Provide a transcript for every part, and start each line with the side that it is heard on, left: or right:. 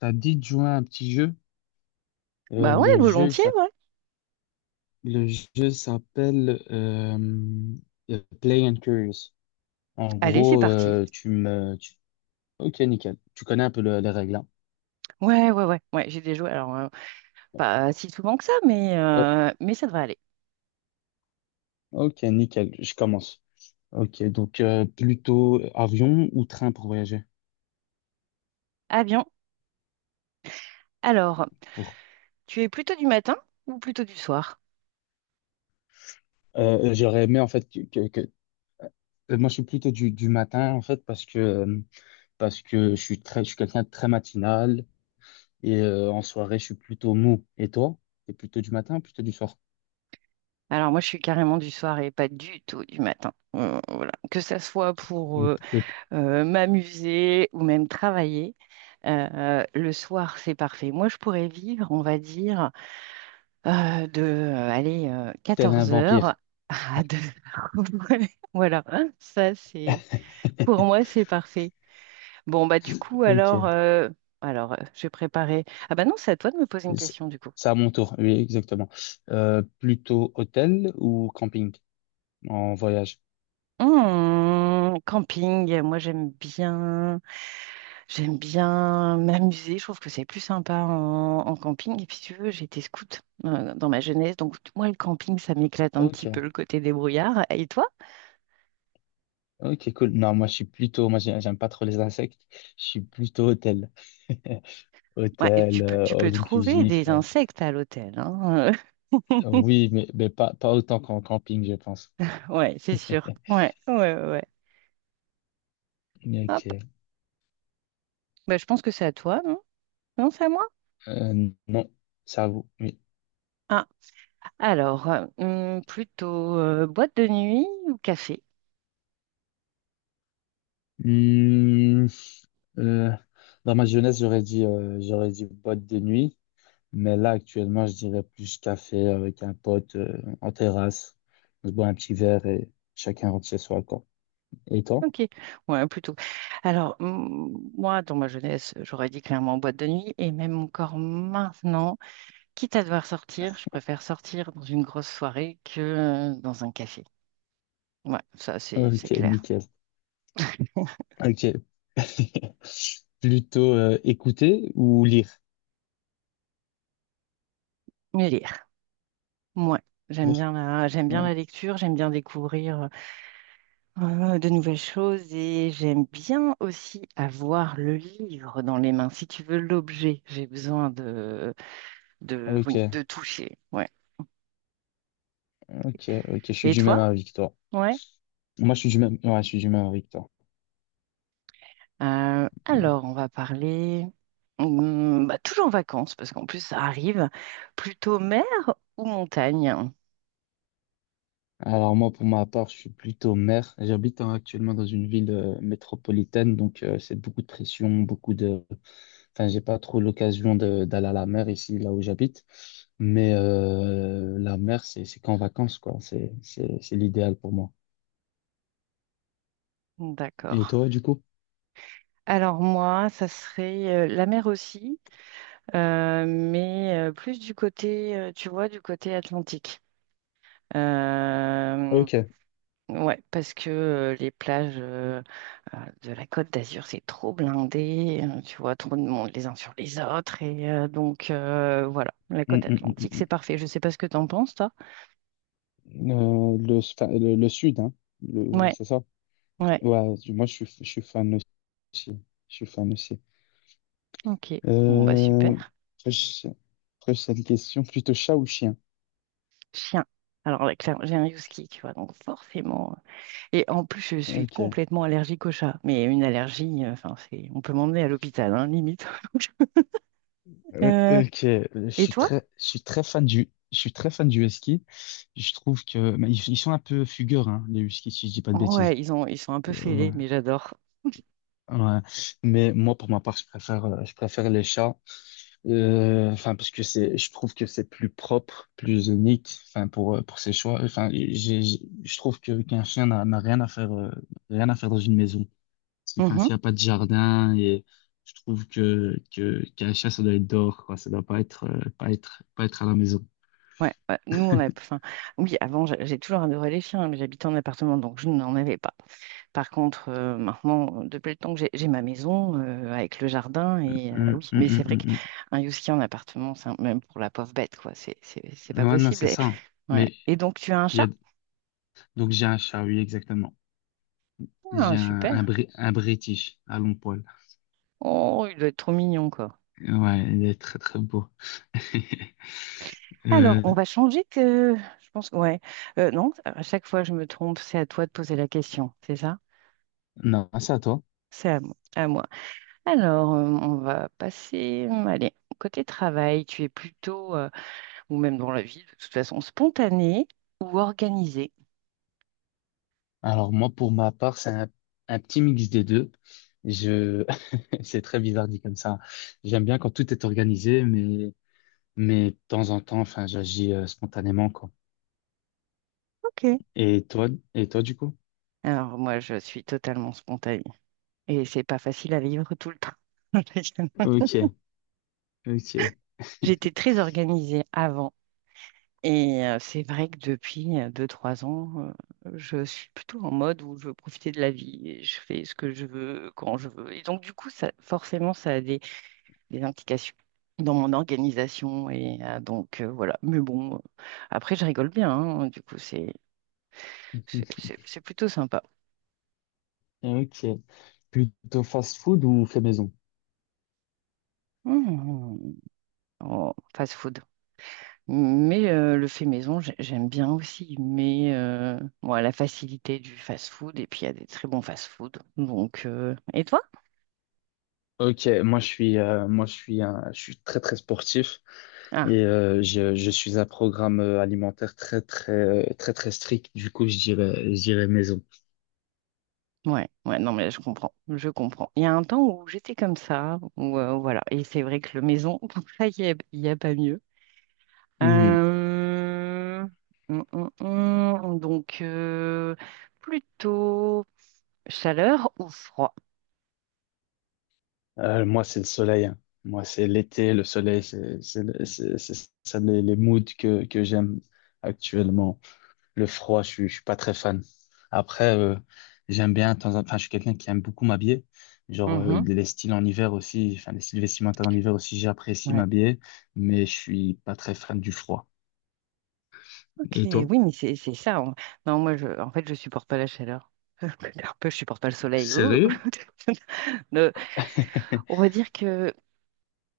left: Ça dit de jouer à un petit jeu. Euh,
right: Bah ouais,
left: le jeu, il
right: volontiers,
left: s'app-
right: ouais.
left: le jeu s'appelle Play and Curious. En
right: Allez, c'est
left: gros,
right: parti.
left: Ok, nickel. Tu connais un peu les règles, hein.
right: Ouais, ouais, ouais, ouais, j'ai des jouets. Alors, pas si souvent que ça, mais,
left: Euh,
right: euh, mais ça devrait aller.
left: ok, nickel. Je commence. Ok, donc plutôt avion ou train pour voyager?
right: Ah bien. Alors,
left: Pour...
right: tu es plutôt du matin ou plutôt du soir?
left: J'aurais aimé, en fait, moi, je suis plutôt du matin, en fait, parce que je suis je suis quelqu'un de très matinal et en soirée, je suis plutôt mou. Et toi? T'es plutôt du matin ou plutôt du soir?
right: Alors, moi, je suis carrément du soir et pas du tout du matin. Voilà. Que ça soit pour
left: Ou- ou
right: m'amuser ou même travailler, le soir, c'est parfait. Moi, je pourrais vivre, on va dire, de, allez,
left: Tel un
right: 14 heures
left: vampire.
right: à 2 heures. Voilà, ça, c'est. Pour moi, c'est parfait. Bon, bah du coup, alors,
left: Ok.
right: je vais préparer. Ah bah non, c'est à toi de me poser une
left: C'est
right: question du coup.
left: c'est à mon tour. Oui, exactement. Plutôt hôtel ou camping en voyage?
right: Hmm, camping, moi j'aime bien m'amuser. Je trouve que c'est plus sympa en camping. Et puis si tu veux, j'ai été scout dans ma jeunesse, donc moi le camping, ça m'éclate un petit peu
left: Ok.
right: le côté débrouillard. Et toi?
left: Ok, cool. Non, moi, je suis plutôt. Moi, j'aime pas trop les insectes. Je suis plutôt hôtel.
right: Ouais, et
left: Hôtel,
right: tu peux, tu peux
left: all
right: trouver
left: inclusif.
right: des insectes à l'hôtel, hein.
left: Oui, mais pas autant qu'en camping, je pense.
right: Ouais, c'est sûr. Ouais, ouais, ouais, ouais. Hop.
left: Ok.
right: Bah, je pense que c'est à toi, non? Non, c'est à moi?
left: Non, ça vous. Oui.
right: Ah, alors, plutôt boîte de nuit ou café?
left: Hmm, euh, dans ma jeunesse, j'aurais dit boîte de nuit. Mais là, actuellement, je dirais plus café avec un pote en terrasse. On se boit un petit verre et chacun rentre chez soi, quoi. Et toi?
right: Ok, ouais, plutôt. Alors, moi, dans ma jeunesse, j'aurais dit clairement boîte de nuit, et même encore maintenant, quitte à devoir sortir, je préfère sortir dans une grosse soirée que dans un café. Ouais, ça, c'est
left: Ok,
right: clair.
left: nickel. Ok. Plutôt écouter ou lire?
right: Mais lire, moi, j'aime
left: Lire.
right: bien la, j'aime bien
left: Ouais.
right: la lecture, j'aime bien découvrir de nouvelles choses, et j'aime bien aussi avoir le livre dans les mains. Si tu veux l'objet, j'ai besoin de, oui,
left: Ok,
right: de toucher. Ouais.
left: ok. Je suis
right: Et
left: du même
right: toi?
left: avis que toi.
right: Ouais.
left: Moi, je suis du même, ouais, je suis du même avis que toi.
right: Alors, on va parler bah, toujours en vacances, parce qu'en plus, ça arrive. Plutôt mer ou montagne?
left: Alors moi, pour ma part, je suis plutôt maire. J'habite hein, actuellement dans une ville métropolitaine, donc c'est beaucoup de pression, beaucoup de. Enfin, j'ai pas trop l'occasion d'aller à la mer ici, là où j'habite. Mais la mer, c'est qu'en vacances, quoi. C'est l'idéal pour moi.
right: D'accord.
left: Et toi, du coup?
right: Alors moi, ça serait la mer aussi, mais plus du côté, tu vois, du côté atlantique. Euh,
left: Ok.
right: Ouais, parce que les plages de la Côte d'Azur, c'est trop blindé, tu vois, trop de monde les uns sur les autres. Et donc, voilà, la
left: Mm,
right: côte
left: mm,
right: atlantique,
left: mm,
right: c'est parfait. Je sais pas ce que t'en penses, toi.
left: mm. Enfin, le sud, hein.
right: Ouais,
left: C'est ça?
right: ouais,
left: Ouais, moi, je suis fan aussi. Je suis fan aussi.
right: ok. Bon, bah super.
left: Euh, après, je- après, c'est une question plutôt chat ou chien?
right: Chien. Alors là, clairement, j'ai un husky, tu vois, donc forcément. Et en plus, je suis
left: Ok.
right: complètement allergique au chat. Mais une allergie, enfin, c'est, on peut m'emmener à l'hôpital, hein, limite.
left: Euh,
right: Euh,
left: Ok,
right: et toi?
left: je suis très fan je suis très fan du husky. Je trouve que mais ils sont un peu fugueurs, hein, les huskies, si je dis pas de
right: Ouais,
left: bêtises.
right: ils sont un peu
left: Et,
right: fêlés, mais j'adore.
left: ouais. Mais moi, pour ma part, je préfère les chats. Enfin, parce que c'est, je trouve que c'est plus propre, plus unique. Enfin, pour ses choix. Enfin, je trouve que qu'un chien n'a rien à faire, rien à faire dans une maison. Parce que, enfin, s'il n'y a pas de jardin, et je trouve qu'à la chasse, ça doit être dehors, quoi. Ça doit pas être, pas être à la maison.
right: Ouais, ouais. nous on a, enfin, oui, avant j'ai toujours adoré les chiens, hein, mais j'habitais en appartement, donc je n'en avais pas. Par contre, maintenant, depuis le temps que j'ai ma maison avec le jardin, et
left: Hum,
right: oui,
left: hum,
right: mais c'est vrai
left: hum, hum,
right: qu'un husky en appartement, même pour la pauvre bête, quoi, c'est pas
left: Ouais, non,
right: possible.
left: c'est
right: Et,
left: ça. Hein.
right: ouais.
left: Mais
right: Et donc tu as un
left: il y
right: chat?
left: a, donc j'ai un chat, oui, exactement.
right: Ah,
left: J'ai
right: super.
left: Un British à long poil.
right: Oh, il doit être trop mignon, quoi.
left: Ouais, il est très, très beau.
right: Alors,
left: Euh,
right: on va changer que, je pense, ouais. Non, à chaque fois je me trompe, c'est à toi de poser la question, c'est ça?
left: non, c'est à toi.
right: C'est à moi. À moi. Alors, on va passer, allez, côté travail, tu es plutôt, ou même dans la vie, de toute façon, spontanée ou organisée?
left: Alors, moi, pour ma part, un petit mix des deux. Je, c'est très bizarre dit comme ça. J'aime bien quand tout est organisé, mais de temps en temps, enfin, j'agis spontanément, quoi.
right: Ok.
left: Et toi, du coup?
right: Alors, moi, je suis totalement spontanée et c'est pas facile à vivre tout le temps.
left: Ok, ok,
right: J'étais très organisée avant et c'est vrai que depuis 2, 3 ans, je suis plutôt en mode où je veux profiter de la vie et je fais ce que je veux quand je veux. Et donc, du coup, ça, forcément, ça a des indications dans mon organisation. Et donc, voilà. Mais bon, après, je rigole bien, hein. Du coup, c'est c'est- c'est- c'est plutôt sympa.
left: ok. Plutôt fast-food ou fait maison?
right: Mmh. mmh, mmh. Oh, fast food. Mais le fait maison, j'aime bien aussi. Mais moi, la facilité du fast food, et puis il y a des très bons fast food. Donc, et toi?
left: Ok, moi je suis, un, je suis très très sportif et
right: Ah,
left: je suis un programme alimentaire très très très très strict. Du coup, je dirais maison.
right: ouais, ouais, non, mais là, je comprends. Je comprends. Il y a un temps où j'étais comme ça, où voilà. Et c'est vrai que le maison, il n'y a, il y a pas mieux.
left: Mhm.
right: Euh, donc, plutôt chaleur ou froid?
left: Moi, c'est le soleil. Hein. Moi, c'est l'été, le soleil, c'est ça les moods que j'aime actuellement. Le froid, je suis pas très fan. Après, j'aime bien, enfin, je suis quelqu'un qui aime beaucoup m'habiller. Genre,
right: Mhm,
left: les styles en hiver aussi, enfin, les styles vestimentaires en hiver aussi, j'apprécie
right: ouais.
left: m'habiller, mais je suis pas très fan du froid.
right: Ok,
left: Et toi?
right: oui, mais c'est ça. Non, moi, je, en fait, je supporte pas la chaleur. Un peu, je supporte pas le soleil. Ouh.
left: Sérieux?
right: Le- on va dire que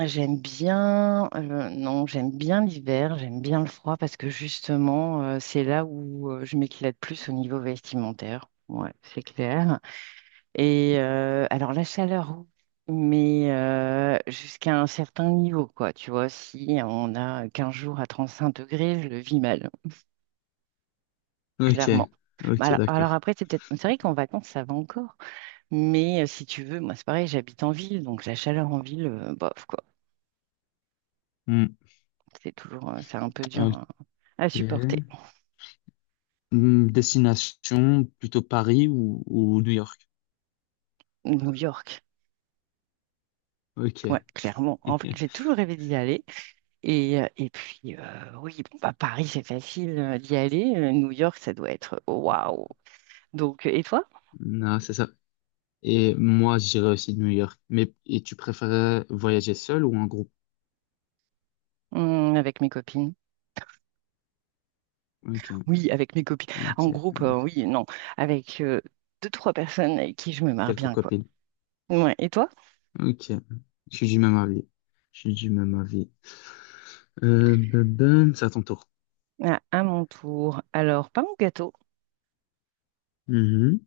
right: j'aime bien, non, j'aime bien l'hiver, j'aime bien le froid parce que justement, c'est là où je m'éclate plus au niveau vestimentaire. Ouais, c'est clair. Et alors la chaleur, oui, mais jusqu'à un certain niveau, quoi. Tu vois, si on a 15 jours à 35 degrés, je le vis mal,
left: Ok,
right: clairement.
left: ok,
right: Bah, alors
left: d'accord.
right: après, c'est peut-être, c'est vrai qu'en vacances, ça va encore. Mais si tu veux, moi, c'est pareil, j'habite en ville, donc la chaleur en ville, bof, quoi.
left: Hmm,
right: C'est toujours, c'est un peu dur à,
left: ok.
right: à supporter.
left: Destination, plutôt Paris ou New York?
right: New York. Ouais,
left: Ok.
right: clairement. En fait, j'ai toujours rêvé d'y aller. Et puis, oui, bon, bah, Paris, c'est facile d'y aller. New York, ça doit être waouh! Donc, et toi?
left: Non, c'est ça. Et moi, j'irais aussi de New York. Mais et tu préférais voyager seul ou en groupe?
right: Avec mes copines.
left: Ok.
right: Oui, avec mes copines.
left: Ok,
right: En groupe,
left: ok.
right: oui, non. Avec deux, trois personnes avec qui je me marre
left: Quelques
right: bien, quoi.
left: copines.
right: Ouais. Et toi?
left: Ok. Je suis du même avis. Je suis du même avis. Ben, c'est à ton tour.
right: Ah, à mon tour. Alors, pain ou gâteau?
left: Mhm.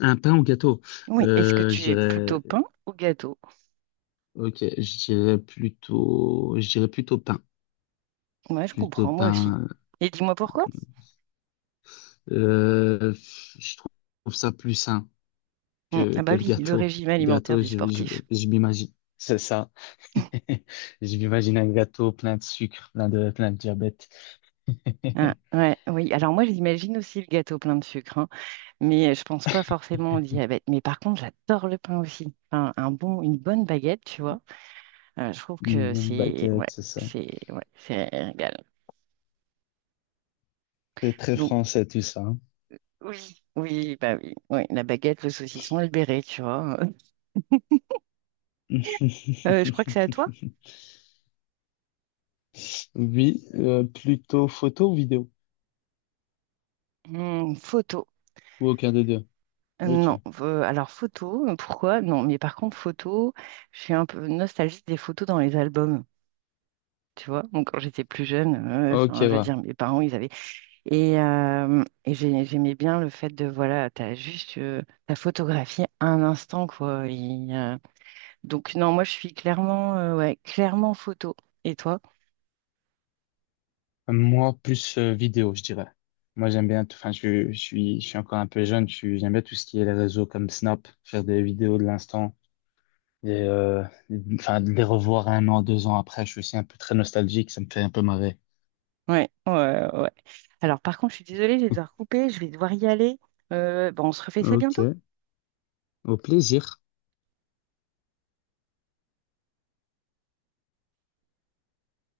left: Un pain ou gâteau?
right: Oui. Est-ce que
left: Euh,
right: tu
left: je
right: es plutôt
left: dirais,
right: pain ou gâteau?
left: ok, je dirais je dirais plutôt pain.
right: Ouais, je
left: Plutôt
right: comprends, moi aussi.
left: pain.
right: Et dis-moi pourquoi?
left: Euh, je trouve ça plus sain
right: Ah
left: que
right: bah
left: le
right: oui, le
left: gâteau.
right: régime
left: Le
right: alimentaire
left: gâteau,
right: du sportif.
left: je m'imagine. C'est ça. Je m'imagine un gâteau plein de sucre, plein de diabète.
right: Ah, ouais, oui. Alors moi, j'imagine aussi le gâteau plein de sucre, hein, mais je pense pas forcément au diabète. Mais par contre, j'adore le pain aussi. Enfin, un bon, une bonne baguette, tu vois. Je trouve
left: Une
right: que
left: bonne
right: c'est ouais,
left: baguette, c'est ça.
right: c'est ouais, c'est un régal.
left: C'est très
right: Donc
left: français tout ça. Hein.
right: oui, oui, bah oui, ouais, la baguette, le saucisson et le béret, tu vois. Je crois que c'est à toi.
left: Oui, plutôt photo ou vidéo?
right: Hmm, photo.
left: Ou aucun des deux? Ok.
right: Non, alors photo, pourquoi? Non, mais par contre photo, je suis un peu nostalgique des photos dans les albums, tu vois. Donc quand j'étais plus jeune,
left: Ok,
right: enfin, je veux
left: ouais.
right: dire, mes parents, ils avaient et, j'aimais bien le fait de voilà, t'as juste t'as photographié un instant quoi. Donc non, moi je suis clairement, ouais, clairement photo. Et toi?
left: Moi, plus vidéo, je dirais. Moi, j'aime bien tout. Enfin, je suis encore un peu jeune. Je suis, j'aime bien tout ce qui est les réseaux comme Snap, faire des vidéos de l'instant et enfin, de les revoir 1 an, 2 ans après. Je suis aussi un peu très nostalgique. Ça me fait un peu marrer.
right: Ouais, ouais, ouais. Alors par contre, je suis désolée, je vais devoir couper, je vais devoir y aller. Bon, on se refait ça bientôt.
left: Ok, au plaisir.